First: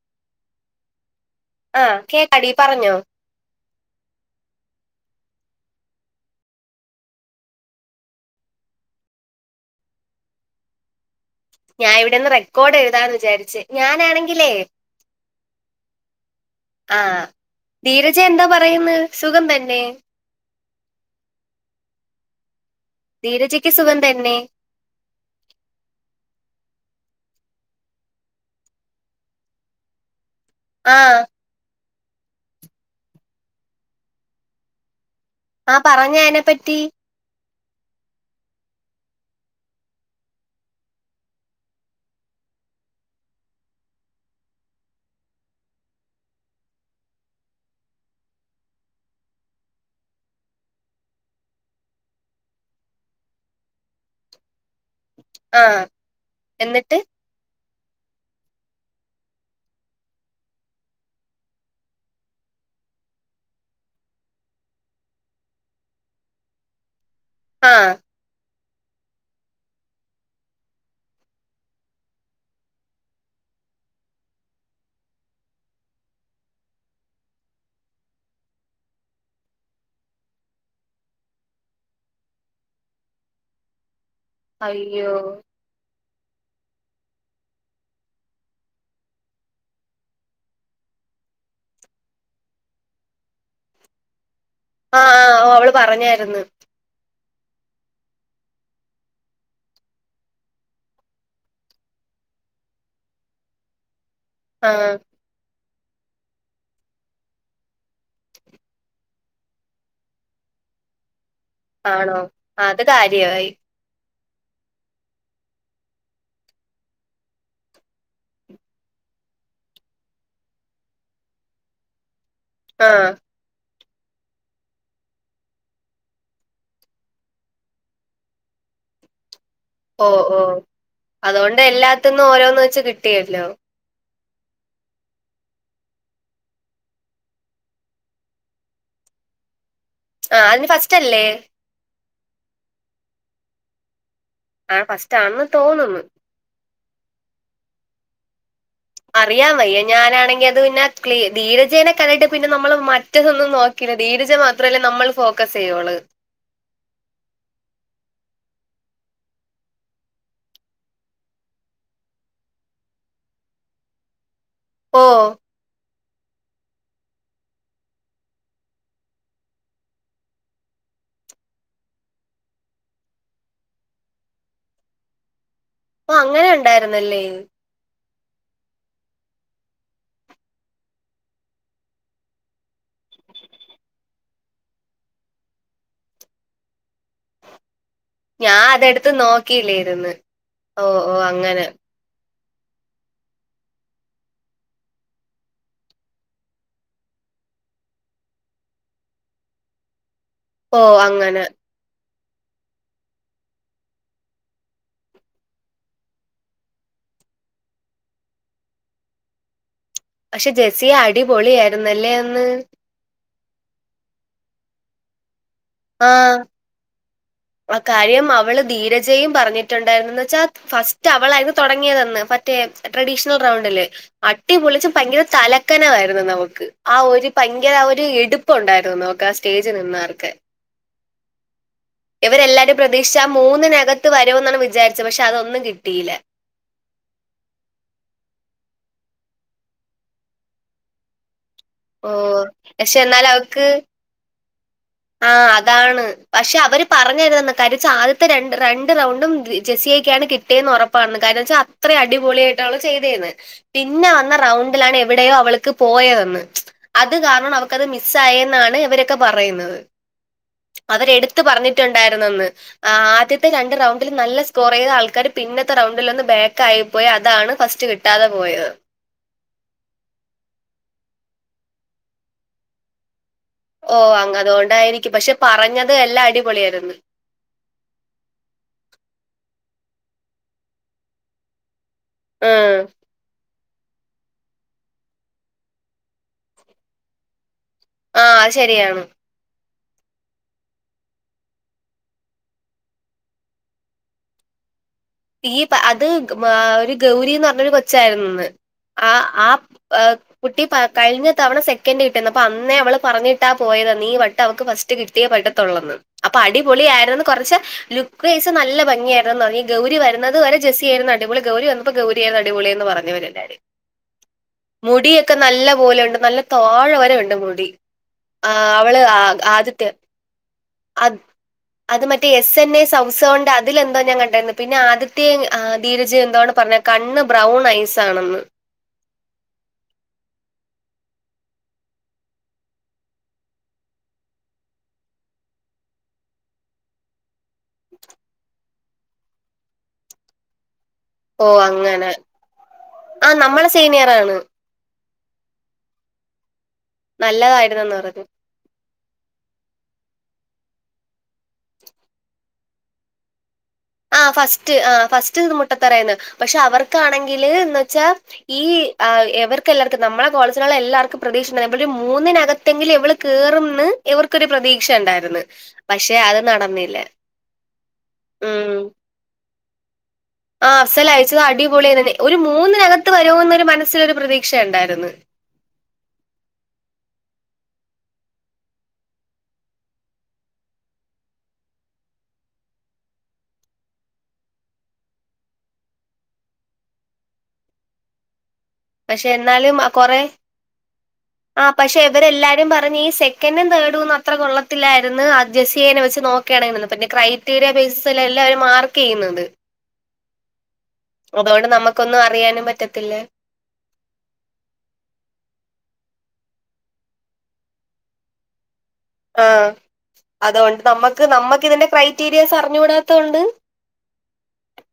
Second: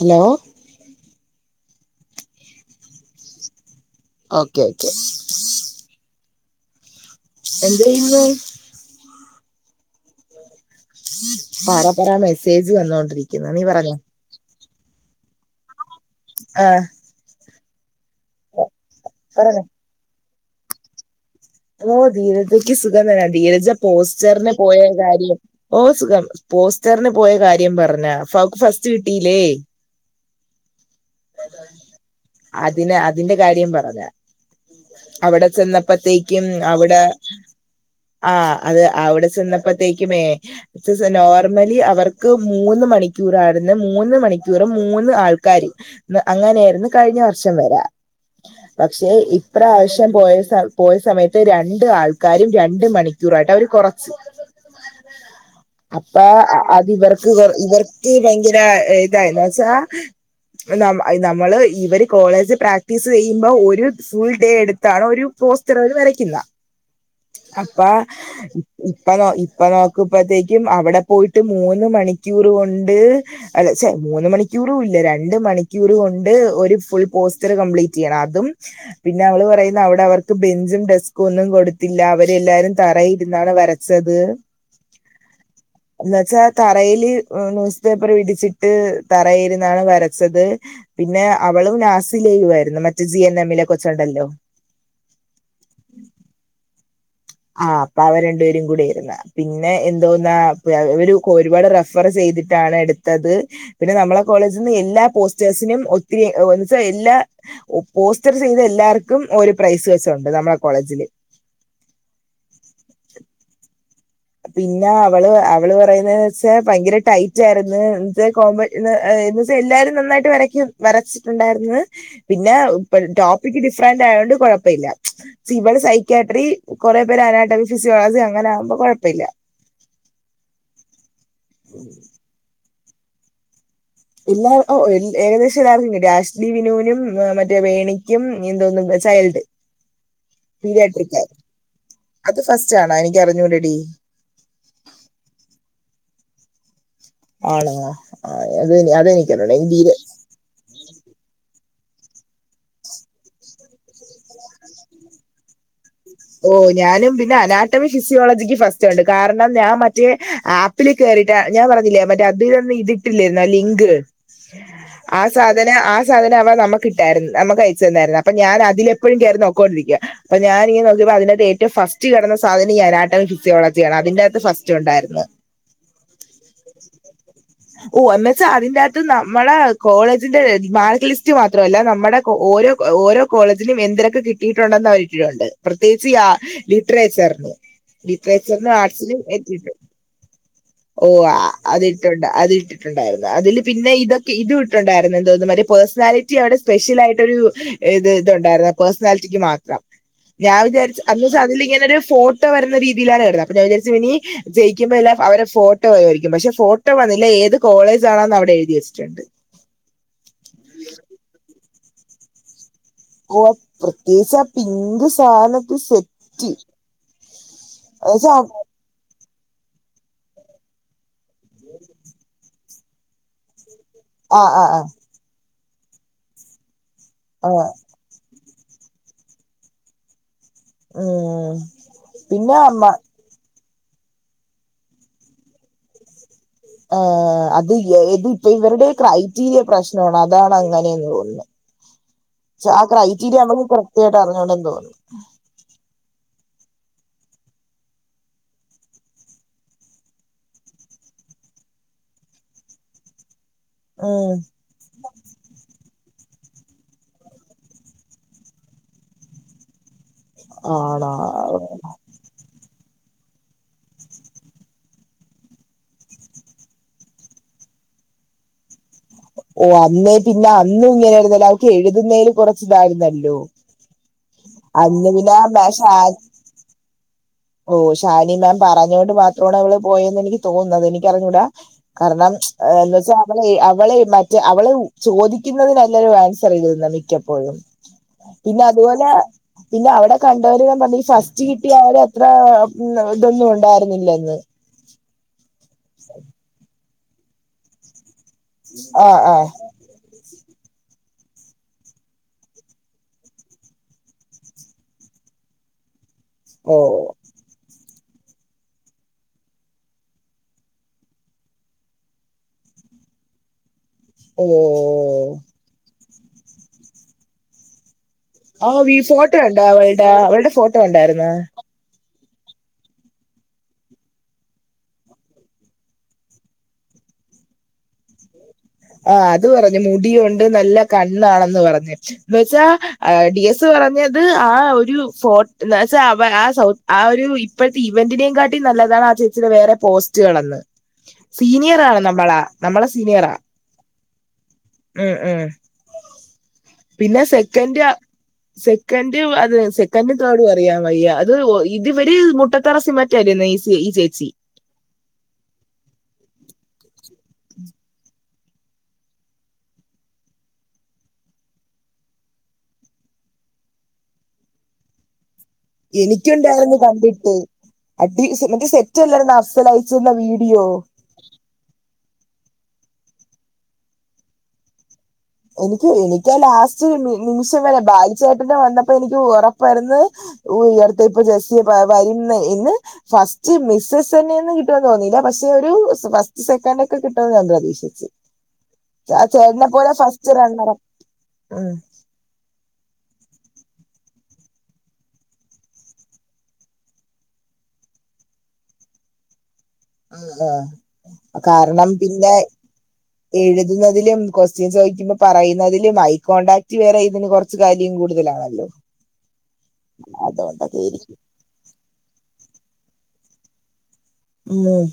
Hello ആഹ് കേക്കാടി പറഞ്ഞോ ഓക്കേ ഓക്കേ എന്തേയ്ന്ന് പറ ഞാൻ പറ മെസ്സേജ് വന്നോണ്ടിരിക്ക്ന്ന് നീ പറഞ്ഞോ. ആണെങ്കിലേ ആഹ് ആഹ് ധീരജ് എന്താ പറയുന്ന് സുഖം പറഞ്ഞോ തന്നെ ഓ ധീരജയ്ക്ക് സുഖം തന്നെ ധീരജ ധീരജയ്ക്ക് സുഖം തന്നെ പോസ്റ്ററ്ന് പോയ കാര്യം ഓ സുഖം പോസ്റ്റർന് പോയ കാര്യം പറഞ്ഞ ഫ ഫസ്റ്റ് കിട്ടീല്ലേ ആഹ് അതിന് അതിന്റെ കാര്യം പറഞ്ഞ അവിടെ ആ പറഞ്ഞെ ചെന്നപ്പത്തേക്യും അയിനെപ്പറ്റി അവ്ടെ ആ അത് അവ്ടെ ചെന്നപ്പത്തേക്കുമേ ചെസ നോർമലി അവർക്ക് മൂന്ന് മണിക്യൂറായിര്ന്ന് മൂന്ന് മണിക്യൂറും മൂന്ന് ആൾക്കാര് മ് അങ്ങനെര്ന്നു കഴിഞ്ഞ വർഷം വരെ പക്ഷെ ഇപ്രാവശ്യം പോയ സൽ പോയ സമയത്ത് രണ്ട് ആൾക്കാരും രണ്ട് മണി ക്യൂറായിട്ട് അവര് കൊറച്ച് ആഹ് അപ്പ അ എന്നിട്ട് അതിവർ ക്ക് വർ ഇവർക്ക് ഭയങ്കര ഇതായി ന്ന സാ നമ്മ നമ്മള് ഇവര് കോളേജ് പ്രാക്ടീസ് യ്മ്പോ ഒര് ഫുൾ ഡേ എടുത്താണ് ഒരു പോസ്റ്ററേര് വരക്യുക അപ്പാ ആഹ് ഇപ്പ ഇപ്പ നോ ഇപ്പ നോക്കുമ്പത്തേക്യും അവ്ടെ പോയിട്ട് മൂന്ന് മണിക്കൂർ കൊണ്ട് അല്ല സെ മൂന്ന് മണിക്യൂറുല്ല രണ്ട് മണി ക്യൂറ്കൊണ്ട് ഒരു ഫുൾ പോസ്റ്റർ കംപ്ലീറ്റീയണഅതും പിന്നെ അവള് പറയുന്ന അവ്ടെ അവർക്ക് ബെഞ്ചും ഡെസ്കൊന്നും കൊടുത്തില്ല അവരെല്ലാരും തറയി ര്ന്നാണ് വര ച്ചത്. അയ്യോ എന്നച്ചാ തറയില് ന്യൂസ് പേപ്പർ വിരിച്ചിട്ട് തറേ ഇരിന്നാണ് വരച്ചത് പിന്നെ അവളും നാസിലേയും ആയിരുന്നു മറ്റേ ജി എൻ എമ്മിലെ കൊച്ചുണ്ടല്ലോ. ആഹ് ആഹ് അവള് പറഞ്ഞായിരുന്നു. ആഹ് അപ്പൊ അവ രണ്ടുപേരും കൂടി ഇരുന്നാ പിന്നെ എന്തോന്നാ പ്പോ അവര് ഒരുപാട് റഫർ ചെയ്തിട്ടാണ് എടു ത്തത് പിന്നെ നമ്മളെ കോളേജ്ന്ന് ആഹ് എല്ലാ പോസ്റ്റേഴ്സിനും ഒത്തിരി എന്നച്ചാ എല്ലാ പോസ്റ്റർ ചെയ്ത എല്ലാർക്കും ഒരു പ്രൈസ് വെച്ചുണ്ട് നമ്മളെ കോളേജില്. ആണോ അത് കാര്യായി പിന്നെ അവള് അവള് പറയുന്നവെച്ചാ ഭയങ്കര ടൈറ്റ് ആയിരുന്നു എന്ത് കോബ എന്ന് വെച്ചാ എല്ലാരും നന്നായിട്ട് വരക്കും വരച്ചിട്ടുണ്ടായിരുന്നു പിന്നെ ആഹ് ഡോ പിക് ഡിഫ്രന്റ് ആയോണ്ട് കുഴപ്പയില്ല സ് ഇവള് സൈക്കയാട്രി കുറേ പേര് അനാറ്റമി ഫിസിയോളജി അങ്ങനെ ആകുമ്പോ കുഴപ്പയില്ല ഓഹ് ഓഹ് അതോണ്ട് എല്ലാത്തിന്ന് ഓരോന്ന് വെച്ച് കിട്ടിയല്ലോ എല്ലാ ഓഹ് ഏകദേശം എല്ലാർക്കും കിട്ടി അഷ്ലിനൂനും മറ്റേ വേണിക്യും എന്തോന്ന് ചൈൽഡ് ആഹ് അതിന് ഫസ്റ്റ് പീടിയാട്രിക്ക് അല്ലേ അത് ഫസ്റ്റ് ആളാ എനിക്കറിഞ്ഞൂടടി ആഹ് ഫസ്റ്റ് ആന്ന് തോന്നുന്ന് ആണോ അത് അതന്നെ അറിയാവയ്യ ഞാനാണെങ്കി അത് പിന്നെ ക്ലീ ധീരജേന കണ്ടിട്ട് പിന്നെ നമ്മള് മറ്റതൊന്നും നോക്കില ധീരജ മാത്രല്ലേ നമ്മൾ ഫോക്കസ് ചെയ്യോള്ള് ഓ ഞാനും പിന്നെ അനാറ്റമി ഫിസിയോളജിക്ക് ഫസ്റ്റ് ഉണ്ട് കാരണം ഞാൻ മറ്റേ ആപ് പ്പിൽ കേറില്ല ഞാൻ പറഞ്ഞില്ലേ മറ്റേ അതിനൊന്നു ഇതിട്ടില്ലായിരുന്നോ ലിങ്ക് ഓ ആ സാ ആ സാധനം അവ നമുകിട്ടായിരുന്നു നമുക്ക് അയിച്ചന്നായിരുന്നു അപ്പൊ ഞാനതിലപ്പെഴും കയറി നോക്കോണ്ടിരിക്യ അപ്പൊ ഞാനിങ്ങനെ നൊ പ്പ അതിനാത്ത് ഏറ്റവും ഫസ്റ്റ് കെടന്ന സാധനം ഈ അനാറ്റമി ഫിസിയോജിയാണ് അതിന്റാത്ത് ഫസ്റ്റ് ഉണ്ടായിരുന്നത് പ്പ അങ്ങനെ ഉണ്ടായിരുന്നല്ലേ ഓ എന്ന് വെച്ചാ അതിന്റാത്ത് നമ്മളെ കോളേജിന്റെ മാർക്ക് ലിസ്റ്റ് മാത്രല്ല നമ്മടെ ഓരോ ഓരോ കോളേജിനും എന്തിനൊക്കെ കിട്ടിട്ടുണ്ടെന്ന് അവരിട്ടിട്ടുണ്ട് പ്രത്യേയിച്ച് ആ ലിറ്റ്റേച്ചർന് ഞാൻ ലിറ്റ്ട്രേച്ചർന് അതെടുത്ത് ആഡ്സില് എത്തിട്ട് നോക്കിയില്ലേരുന്ന് ഓ അതിട്ടൊണ്ട അതിട്ട് ണ്ടായിരുന്നു അതില് പിന്നെ ഇതൊക്കെ ഇത് ഇട്ട്ണ്ടായിരുന്നു എന്തോന്ന് മ പേഴ്സണാലിറ്റി അവിടെ സ്പെഷലായിട്ടൊരു ഏത് ഇതുണ്ടായിരുന്നു പേഴ്സണാലിറ്റിക്ക് മാത്രം ഞാൻ ഓ വിചാരിച്ച് അന്ന് അങ്ങനെ അതില് ഇങ്ങനെ ഒരു ഫോട്ടോ വരുന്ന രീതിയിലാണ് കെടന്ന അപ്പൊ ഞാ വിചാരിച്ച് ഇനി ജയിക്കുമ്പോല്ലാ അവരെ ഫോട്ടോവരുയിരിക്കും പക്ഷെ ഫോട്ടോ വന്നില്ല ഏത് കോളേജാണെന്ന് അവിടെ എഴുതി വെച്ചിട്ടുണ്ട് പക്ഷെ ജെസ്സിയ അടിപൊളിയായിരുന്നല്ലേ അന്ന് ഓ പ്രത്യേച്ച് ആ പിങ്ക് സാനത്തിൽ ആഹ് സെറ്റ് ആ കാര്യം എന്നുവെച്ചാ അവള് ധീരജയും പറഞ്ഞിട്ടുണ്ടായിരുന്ന ന്ന് വെച്ചാ ഫസ് റ്റ് അവളായിരുന്നു തൊടങ്ങിയതെന്ന് മറ്റേ ട്രഡീഷണൽ റൗണ്ടില് ആ ആ ആ അടിപൊളിച്ച് ഭയങ്കര തല ക്കനായിരുന്നു നമുക്ക് ആ ഒരു ഭയങ്കര ആ ഒരു എടുപ്പുണ്ടായിരുന്നു നമുക്കാ ആ സ്റ്റേജിൽ നിന്നവർക്ക് ഓഹ് ഇവരെല്ലാരും പ്രതീക്ഷ ആ മൂന്നിനകത്ത് വരൂന്നാണ് വിചാരിച്ചത് പക്ഷെ അതൊന്നും കിട്ടിയില ആ അത് ഇത് ഇപ്പ ഇവരുടെ ക്രൈറ്റീരിയ പ്രശ്നാണ് അതാണ് അങ്ങനെയന്ന് തോന്നുന്ന് ഓ ക്ഷെ ആ പക്ഷെ എന്നാൽ ക്രൈറ്റീരിയ അവർക്ക് നമ്മക്ക് കൃത്യായിട്ട് അറിഞ്ഞൂടന്ന് തോന്നുന്നു ആ അതാണ് പക്ഷെ അവര് പറഞ്ഞരുതെന്ന് കാരിച്ച ആദ്യത്തെ രണ്ട് രണ്ട് റൗണ്ടും ജസിയക്കാണ് കി ട്ടിയന്ന് ഉറപ്പാണ് കാരണച്ചാൽ അത്രയും അടിപൊളിയായിട്ടാ അവള് ചെയ്തെന്ന് പിന്നെ വന്ന ഉം റൗണ്ട് ലാണ് എവിടെയോ അവൾക്ക് പോയതെന്ന് അത് കാരണം അവക്കത് മിസ് ആയെന്നാണ് ഇവരൊക്കെ പറയുന്നത് അവരെടുത്ത് ആണോ പറഞ്ഞിട്ടുണ്ടായിരുന്നന്ന് ആഹ് ആദ്യത്തെ രണ്ട് റൌണ്ടിൽ നല്ല സ്കോറൈത് ആൾക്കാര് പിന്നത്തെ റൗണ്ടിലൊന്ന് ബാക്ക് ആയിപ്പോയ അതാണ് ഫസ്റ്റ് കിട്ട കിട്ടാതെ പോയത് ഓ അന്നേ പിന്നെ അന്നും ഇങ്ങനെയായിരുന്നല്ല അവക്ക് എഴുതുന്നേല് കുറച്ച് ഇതായിരുന്നല്ലോ ഓ അങ്ങ് അതോണ്ടായിരിക്കും പക്ഷെ മാ ഷാ പറഞ്ഞത് എല്ലാം അടിപൊളിയായിരുന്നു ഓ ഷാനി മാം പറഞ്ഞോൊണ്ട് മാത്രമാണ് അവള് പോയന്ന് എനിക്ക് തോന്നുന്നത് എനിക്കറിഞ്ഞൂടാ കാരണം ഉം എന്നുസാ വളേ അവളെ മറ്റ അവള് ചോദിക്കുന്നുന്നതിനല്ലല്ലൊരു ആൻസർ എഴുതിയതന്ന മിക്കപ്പോഴും ആ അത് പിന്നെ ശരിയാണ് അതുപോലെ പിന്നെ അവിടെ കണ്ടവര് പറ്ഞ് ഫസ്റ്റ് കിട്ടിയ അവരെ അ ത്ര ഇതൊന്നും ഉണ്ടായിരുന്നില്ലന്ന് ഈ അത് ഒരു ഗൗരിന്ന് പറഞ്ഞരു കൊച്ചായിരുന്നുന്ന് ആ ആഹ് ആ ആഹ് ആഹ് കുട്ടി പ കഴിഞ്ഞ തവണ സെക്കൻഡ് കിട്ടിന്ന് പ്പ അന്നേ അവള് പറഞ്ഞിട്ടാ പോയതന്ന് നീ വട്ട് അവക്ക് ഫസ് കിട്ടിയ പറ്റാത്തോളുന്ന് അപ്പൊ ഓ അടിപൊളിയായിരുന്നു കുറച്ച് ലുക്ക്ഴസ് നല്ല ഭംഗിയ ആയിരുന്നു ഈ ഗൗ രി വരുന്നത് വരെ ജെസ്സി ആയിരുന്നു അടിപൊളി ഗൗരി വന്നപ്പോ ഗൗരി ആയിരുന്നു അടിപൊളി എന്ന് പറഞ്ഞ് ഇവരെല്ലാരും ഓ മുടിയൊക്കെ നല്ല പോലെ ഇണ്ട് നല്ല താഴെ വരെ ഉണ്ട് മുടി ആ് ഈ അവള് ആ ഫോട്ടോ ഉണ്ടോ ആദ്യത്തെ അവളുടെ അവളുടെ ഫോട്ടോ അത് ഉണ്ടായിരുന്നോ അത് മറ്റേ എസ് എൻ എ സം സ്സോണ്ട് അതിലെന്തോ ഞാൻ കണ്ടായിരുന്നു. പിന്നെ ആദ്യത്തെ ധീരജ് എന്താണ് പറഞ്ഞെ കണ്ണ് ബ്രൗൺ ഐസ് ആണെന്ന് ആ അത് പറഞ് മുടി ഉണ്ട് നല്ല കണ്ണാണെന്ന് പറഞ് എന്നുവെച്ചാ ഡി എസ് പറഞ്ഞത് ആ ഒരു ഫോർട്ട് എന്നുവെച്ചാ അവ ആ സൗത്ത് ആ ഒരു ഇപ്പോഴത്തെ ഇവന്റനെകാട്ടി നല്ലതാണ് ആ ചേച്ചിന്റെ വേറെ പോസ്റ്റുകളെന്ന് ഓ സീനിയാറാണ് നമ്മളാ നമ്മളെ സീനിയറാ സീനിയറാണ് ഉം ഉം പിന്നെ സെക്കൻഡ് നല്ലതായിരുന്നെന്ന് പറഞ്ഞു സെക്കൻഡ് അത് സെക്കൻഡും തേർഡും അറിയാം വയ്യ അത് ഇത് ഇവര് മുട്ടത്തറ സിമ ഈ ആ ചേച്ചി ഫസ്റ്റ് ആ ഫസ്റ്റ് മുട്ടത്തെറയാണ് പക്ഷെ അവർക്കാണെങ്കില് എന്ന് വെച്ചാ ഈ യെവർക്കു എല്ലാവർക്കും നമ്മെ കോളേജ്ലുള്ള എല്ലാവർക്കും പ്രതീക്ഷയിണ്ടായിരുന്നു ഒരു മൂന്നിനകത്ത് ട്ടങ്കിലേ ഇവള് കേറുംന്ന് ഇവർക്കൊരു പ്രതീക്ഷണ്ടാര്ന്ന് എനിക്കുണ്ടായിരുന്നു കണ്ടിട്ട് അടി മറ്റേ സെറ്റ്ല്ലായിരുന്നു അഫ്സൽ അയചെന്നാ വീഡി ആ് അഫ്സൽ അയച്ചത് അടിപൊളിയെന്ന് ഒരു മൂന്നിനകത്ത് വരുമെന്നൊരു മനസ്സിലൊരു പ്രതീക്ഷയ ഉണ്ടായിരുന്നു എനിക്ക് എനിക്കാ ലാസ്റ്റ് നിമിഷം വരെ ബാല ചേട്ടന്റെ വന്നപ്പോ എനിക്ക് ഉറപ്പായിരുന്ന് ഓ ഇടത്തെ ഇപ്പൊ ജസി വൈന്നെ ഇന്ന് ഫസ്റ്റ് മിസ്സസ് തന്നെയെന്ന് കിട്ടുമെന്ന് തോന്നിയില്ല പക്ഷെ ഒരു ഫസ്റ്റ് സെക്കന്റോകെ കിട്ടുമെന്ന് ഞാൻ പ്രതീക്ഷിച്ച് പക്ഷെ എന്നാലും കൊറെ ഫസ്റ്റ് റണ്ണർ ആ ഉം പക്ഷെ ഇവരെല്ലാവരും പറഞ്ഞ് ഈ സെക്കൻും തേർഡും അത്ര കൊള്ളത്തിലായിരുന്നു ആ ജെസ്സിയനെ വെച്ച് നോക്കാണെകിൽ പിന്നെ ക്രൈം അക്ടീരിയ ബേസിലാ എല്ലാവരും മാർക്ക് ചെയ്യുന്നത് ആ ആഹ അതുകൊണ്ട് കാരണം നമുക്കൊന്നും പിന്നെ അറിയാനും പറ്റത്തില്ല എഴു എഴുതുന്നതിലും കുഎസ്ടിഒന് ചോയിക്കുമ്പോ പറയുന്നതിലും ഐ കോണ്ടാക്ട് വേറെ ഇതിന് കുറച്ചു കാര്യം കൂടുതലാണല്ലോ ആ അതുകൊണ്ടൊക്കെ അതുകൊണ്ട് ആയിരിക്കും നമ്മുക്ക് നമ്മക്ക് ഇതിന്റെ ക്രൈറ്റീരിയാസ് അറിഞ്ഞു കൂടാതോണ്ട് ഉം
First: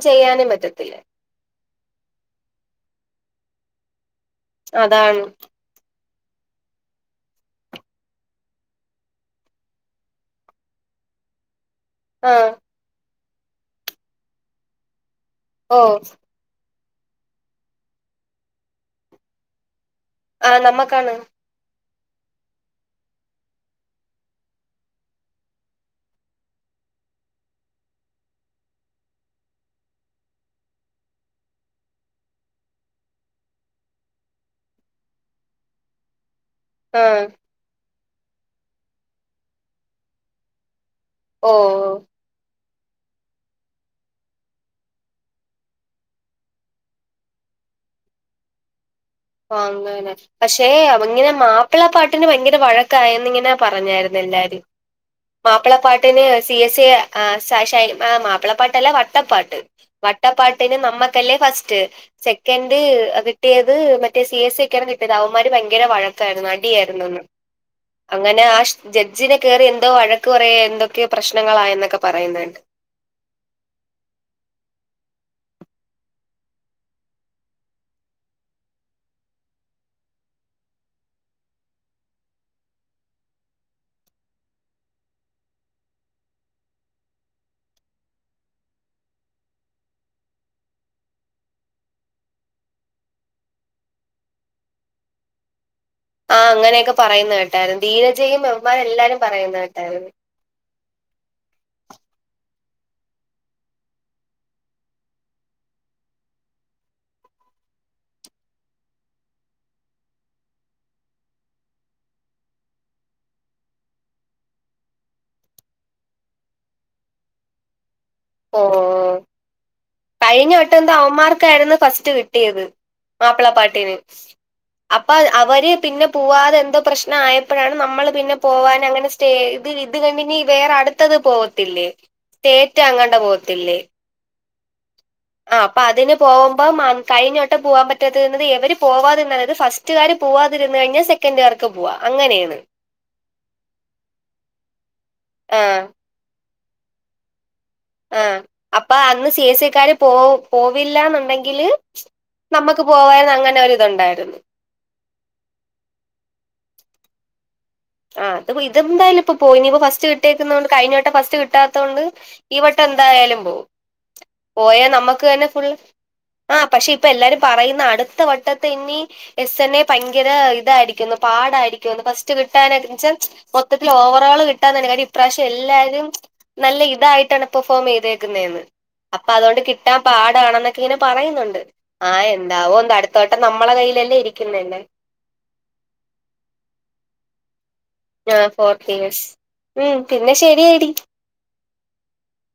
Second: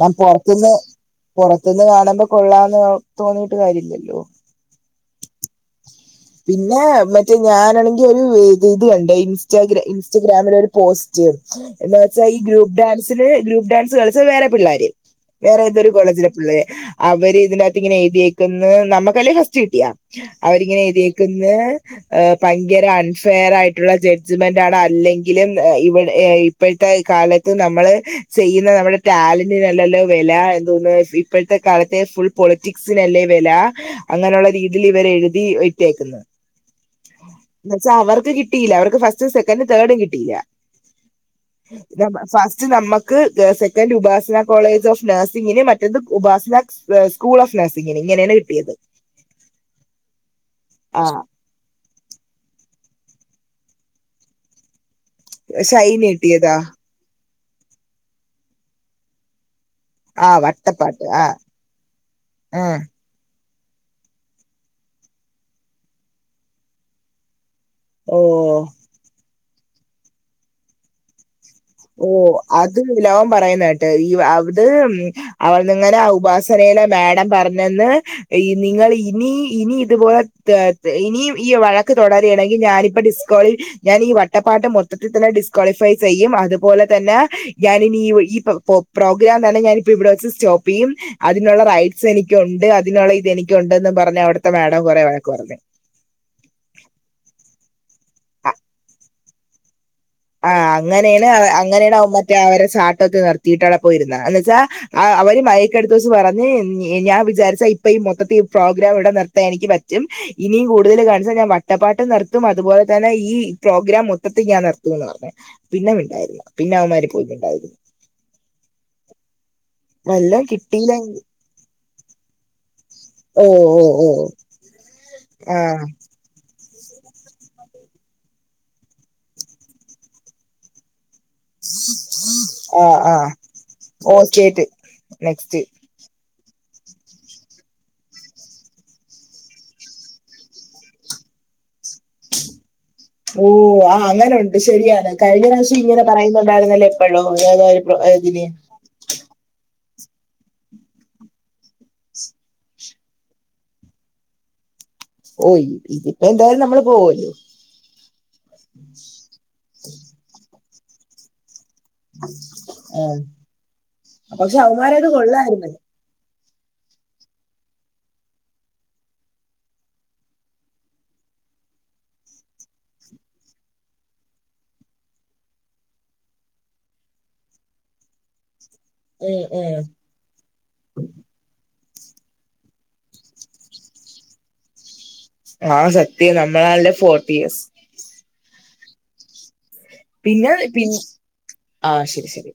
ഞാൻ ചെയ്യാനും പൊറത്ത്ന്ന് പറ്റത്തില്ല പൊറത്ത്ന്ന് കാണുമ്പോ കൊള്ളാന്ന് തോന്നീയിട്ട് കാര്യല്ലല്ലോ അതാണ് പിന്നെ മറ്റേ ഞാനാണെങ്കി ഒരു ഇത് കണ്ട് ഇൻസ്റ്റാഗ്ര ഇൻസ്റ്റാഗ്രാമിലെ ഒരു പോസ്റ്റ് എന്നാ വെച്ചാൽ ആ ഈ ഗ്രൂപ്പ് ഡാൻസിൽ ഗ്രൂപ്പ് ഡാൻസ് കളിച്ചാ വേറെ പിള്ളോര് വേറെ ഓ ഏതൊരു കോളേജിലെ പിള്ളേ അവര് ഇതിനകത്ത് ഇങ്ങനെ എഴുതിയെക്ക്ന്ന് നമ്മുക്കല്ലേ ഫസ്റ്റ് കിട്ടിയാ ആ അവരിങ്ങനെ നമ്മക്കാണ് എഴുതിയെക്ക്ന്ന് ഭയങ്കര അൺഫെയർ ആയിട്ടുള്ള ജഡ്ജ്മെന്റാണ് അല്ലെങ്കിലും ഇവിടെ. ഇപ്പോഴത്തെ കാലത്ത് നമ്മള് ചെയ്യുന്ന നമ്മുടെ ടാലന്റിനല്ലല്ലോ വില എന്തോന്നു ഇപ്പോഴത്തെ കാലത്തെ ഫുൾ പൊളിറ്റിക്സ്സ്നല്ലേ വില അങ്ങനെയുള്ള രീതിയിൽ ഇവരെഴു എഴുത്തിവിട്ടേക്കുന്നു ആഹ എന്നുവെച്ചാ അവർക്ക് കിട്ടിയില്ല അവർക്ക് ഫസ്റ്റും സെക്കൻഡും തേർഡും കിട്ടിയില്ല ഓ ഫസ്റ്റ് നമ്മക്ക് ഏഹ് സെക്കന്റ്‌ ഉപാസിന കോളേജ് ഓഫ് നേഴ്സിംഗിന് മറ്റത് ഉപാസിന ഏഹ് സ്കൂൾ ഓഫ് നഴ്സിങ്ങിന് ഇങ്ങനേണ് കിട്ടിയത് അങ്ങനെ പക്ഷെ ആ അത്ങ്ങനെ മാ മാപ്പിളാ പാട്ടിന് ഭയങ്കര വഴക്കായെന്ന് ഇങ്ങനെ പറഞ്ഞായിരുന്നെല്ലാരും. ഷൈന് മാപ്പിളപാട്ട്ന് കിട്ടിയതാ സി എസ് എ ആഹ് സാഷായണി ആഹ് മാപ്പിളപ്പാട്ട് അല്ല വട്ടപ്പാട്ട് ആ വട്ടപ്പാട്ടിന് വട്ടപ്പാട്ട് ആ നമ്മക്കല്ലേ ഫസ്റ്റ് ആ സെക്കൻഡ് അത് കിട്ടിയത് മ മറ്റേ സി എ സി ക്കാ കിട്ടിയത് അവന്മാര് ഭയങ്കര വഴക്കായിരുന്നു അടിയായിരുന്നു ഇന്ന്. അങ്ങനെ ഓ ആശ് ജഡ്ജിനെ കേറി എന്തോ വഴക്ക് പറയോ എന്തൊക്കെ പ്രശ്നങ്ങളായന്നൊ ഓഹ് അത് ലവൻ പറയുന്ന കേട്ട് ഈ അവ് അത് അവട്ന്ന്ങ്ങനെ ആ ഉപാസനയിലെ മേഡം പറഞ്ഞെന്ന് ഈ നിങ്ങൾ ഇനി ഇനി ഇതുപോലെ ത്ത ഇനിയും ഈ വഴക്ക് തുടരേണെങ്കിൽ ഞാനിപ്പ ഡിസ് ക്വാളി ഞാൻ ഈ വട്ടപ്പാട്ട് മൊത്തത്തിൽ തന്നെ ഡിസ്ക്വാളിഫൈ ചെയ്യും. അത് തുപോലെ തന്നെ ഞാനിനി ഈ വ ഈ പ പ്രൊ പ്രോഗ്രാം തന്നെ ഞാനിപ്പ ഇവിടെ വച്ച് സ്റ്റോപ്പയ്യും അതിനുള്ള റൈറ്റ്സ് എനിക്കുണ്ട് അതിനുള്ള ഇതെനിക്കുണ്ടെന്നും പറഞ്ഞ് അവിടുത്തെ മേഡം കൊറേ വഴക്ക് പറഞ്ഞ്. ആഹ് അങ്ങനെയൊക്കെ പറയുന്ന കേട്ടായിരുന്നു ധീരജയും ഇവന്മാരെല്ലാരും പറയുന്ന കേട്ടായിരുന്നു. ആഹ് അങ്ങനേണ് അങ്ങനേണ് അവൻ മറ്റേ അവരെ ചാട്ടൊക്കെ നിർത്തിയിട്ടവിടെ പോയിരുന്ന. എന്ന് വെച്ചാ ആ അവര് മൈക്കെട്ത്ത് വച്ച് പറഞ്ഞ് ഞാൻ വിചാരിച്ച ഇപ്പ ഈ മൊത്തത്തി ഈ പ്രോഗ്രാം ഇവിടെ നിർത്താൻ എനിക്ക് പറ്റും. ഇനിയും കൂടുതൽ കാണിച്ചാ ഞാൻ വട്ടപ്പാട്ട് നിർത്തും അതുപോലെ തന്നെ ഈ പ്രോഗ്രാം മൊത്തത്തി ഞാൻ നിർ ത്തൂന്നാ പറഞ്ഞെ. പിന്നെ മിണ്ടായിരുന്ന് പിന്നെ അവന്മാര് പോയി മിണ്ടാതിരുന്നു. ഓഹ് വല്ലോം കഴിഞ്ഞ വട്ടം എന്താ കിട്ടിയില്ലെങ്കി അവന്മാർ ക്കായിരുന്നു ഫസ്റ്റ് കിട്ടിയത് ഓ ഓ മാപ്പിളപ്പാട്ടിന്. ഓ അപ്പ അ അവര് ആഹ് പിന്ന പോവാതെന്തോ പ്രശ്നായപ്പഴാണ് നമ്മൾ പിന്നെ പോവാൻ അങ്ങനെ സ്റ്റേ ഇത് ഇത് കണ്ടിന്യൂ വേറെ അടുത്തത് പോവ ട്ടില്ലേ. ആഹ് സ്റ്റേറ്റങ്ങാണ്ട് ആഹ് പോവത്തില്ലെ ഓ സ്റ്റേറ്റ് നെക്സ്റ്റ് ആഹ് അപ്പതിന് പോവുമ്പം മ കഴിഞ്ഞവട്ടം പോവാൻ പറ്റാതിരുന്നത് എവര് പോവാതിര്ന്നാലത് ഫസ്റ്റുകാര് പോവാതിര്ന്ന് കഴിഞ്ഞാ സെ ക്കൻ്റ്കാർക്ക് പോവാ അങ്ങനെ ഓഹ്. ആഹ് അങ്ങനൊണ്ട് ശരിയാണ് കഴിഞ്ഞ പ്രാവശ്യം ആഹ് ഇങ്ങനെ പറയുന്നുണ്ടായിരുന്നില്ലെ എപ്പഴോ [unintelligible] ആഹ് ഇതിന് അപ്പൊ അന്ന് സി എ സി ക്കാര് പോവ് പോവില്ലാന്നുണ്ടെങ്കില് നമ്മക്ക് പോവാർന്ന് അങ്ങനെ ഒരിതുണ്ടായിരുന്നു. ഓഹ് ഇതിപ്പ എന്തായാലും നമ്മള് പോവല്ലേ. ആഹ് അത് ഇതെന്തായാലും ഇപ്പോ പോവും. ഇനിപ്പോ ഫസ്റ്റ് കിട്ടിയേക്കുന്നോണ്ട് കഴിഞ്ഞ വട്ടം ഫസ്റ്റ് കിട്ടാ ത്തൊണ്ട് ഈ വട്ടം ആഹ് എന്തായാലും പോവും. പക്ഷെ പോയാ അവന്മാരത് നമ്മക്ക് തന്നെ കൊള്ളായിരുന്നു ഫുള്ള് ആഹ് പക്ഷെ ഇപ്പ എല്ലാരും പറയുന്ന അടുത്ത വട്ടത്തി ഇനി എസ് എ ന്നെ ഭയങ്കര ഇതായിരിക്കുംന്നു പാടായിരിക്കുംന്നു ഫസ്റ്റ് കി കിട്ടാന് ന്ന് വെച്ച മൊത്തത്തിൽ ഓവറോള് കിട്ടാൻ തന്നെ കാര്യം ഇപ്രാവശ്യം എല്ലാരും നല്ല ഇതായിട്ടാണ് പെർഫോം ചെയ്തേക്കുന്നേന്ന് അപ്പൊ ഉം അതുകൊണ്ട് ഉം കിട്ടാൻ പാടാണെന്നൊക്കെ ഇങ്ങനെ പറയുന്നുണ്ട്. ആഹ് എന്താവും എന്താ അടുത്തവട്ടം നമ്മളെ കയ്യിലല്ലേ ഇരിക്കുന്നേ ന്നെ. ആഹ് സത്യം നമ്മളാളുടെ ഫോർട്ടിയേസ് ആഹ് ഫോർട്ടിയേസ് പിന്നെ പിന് ആഹ് ശരി ശരി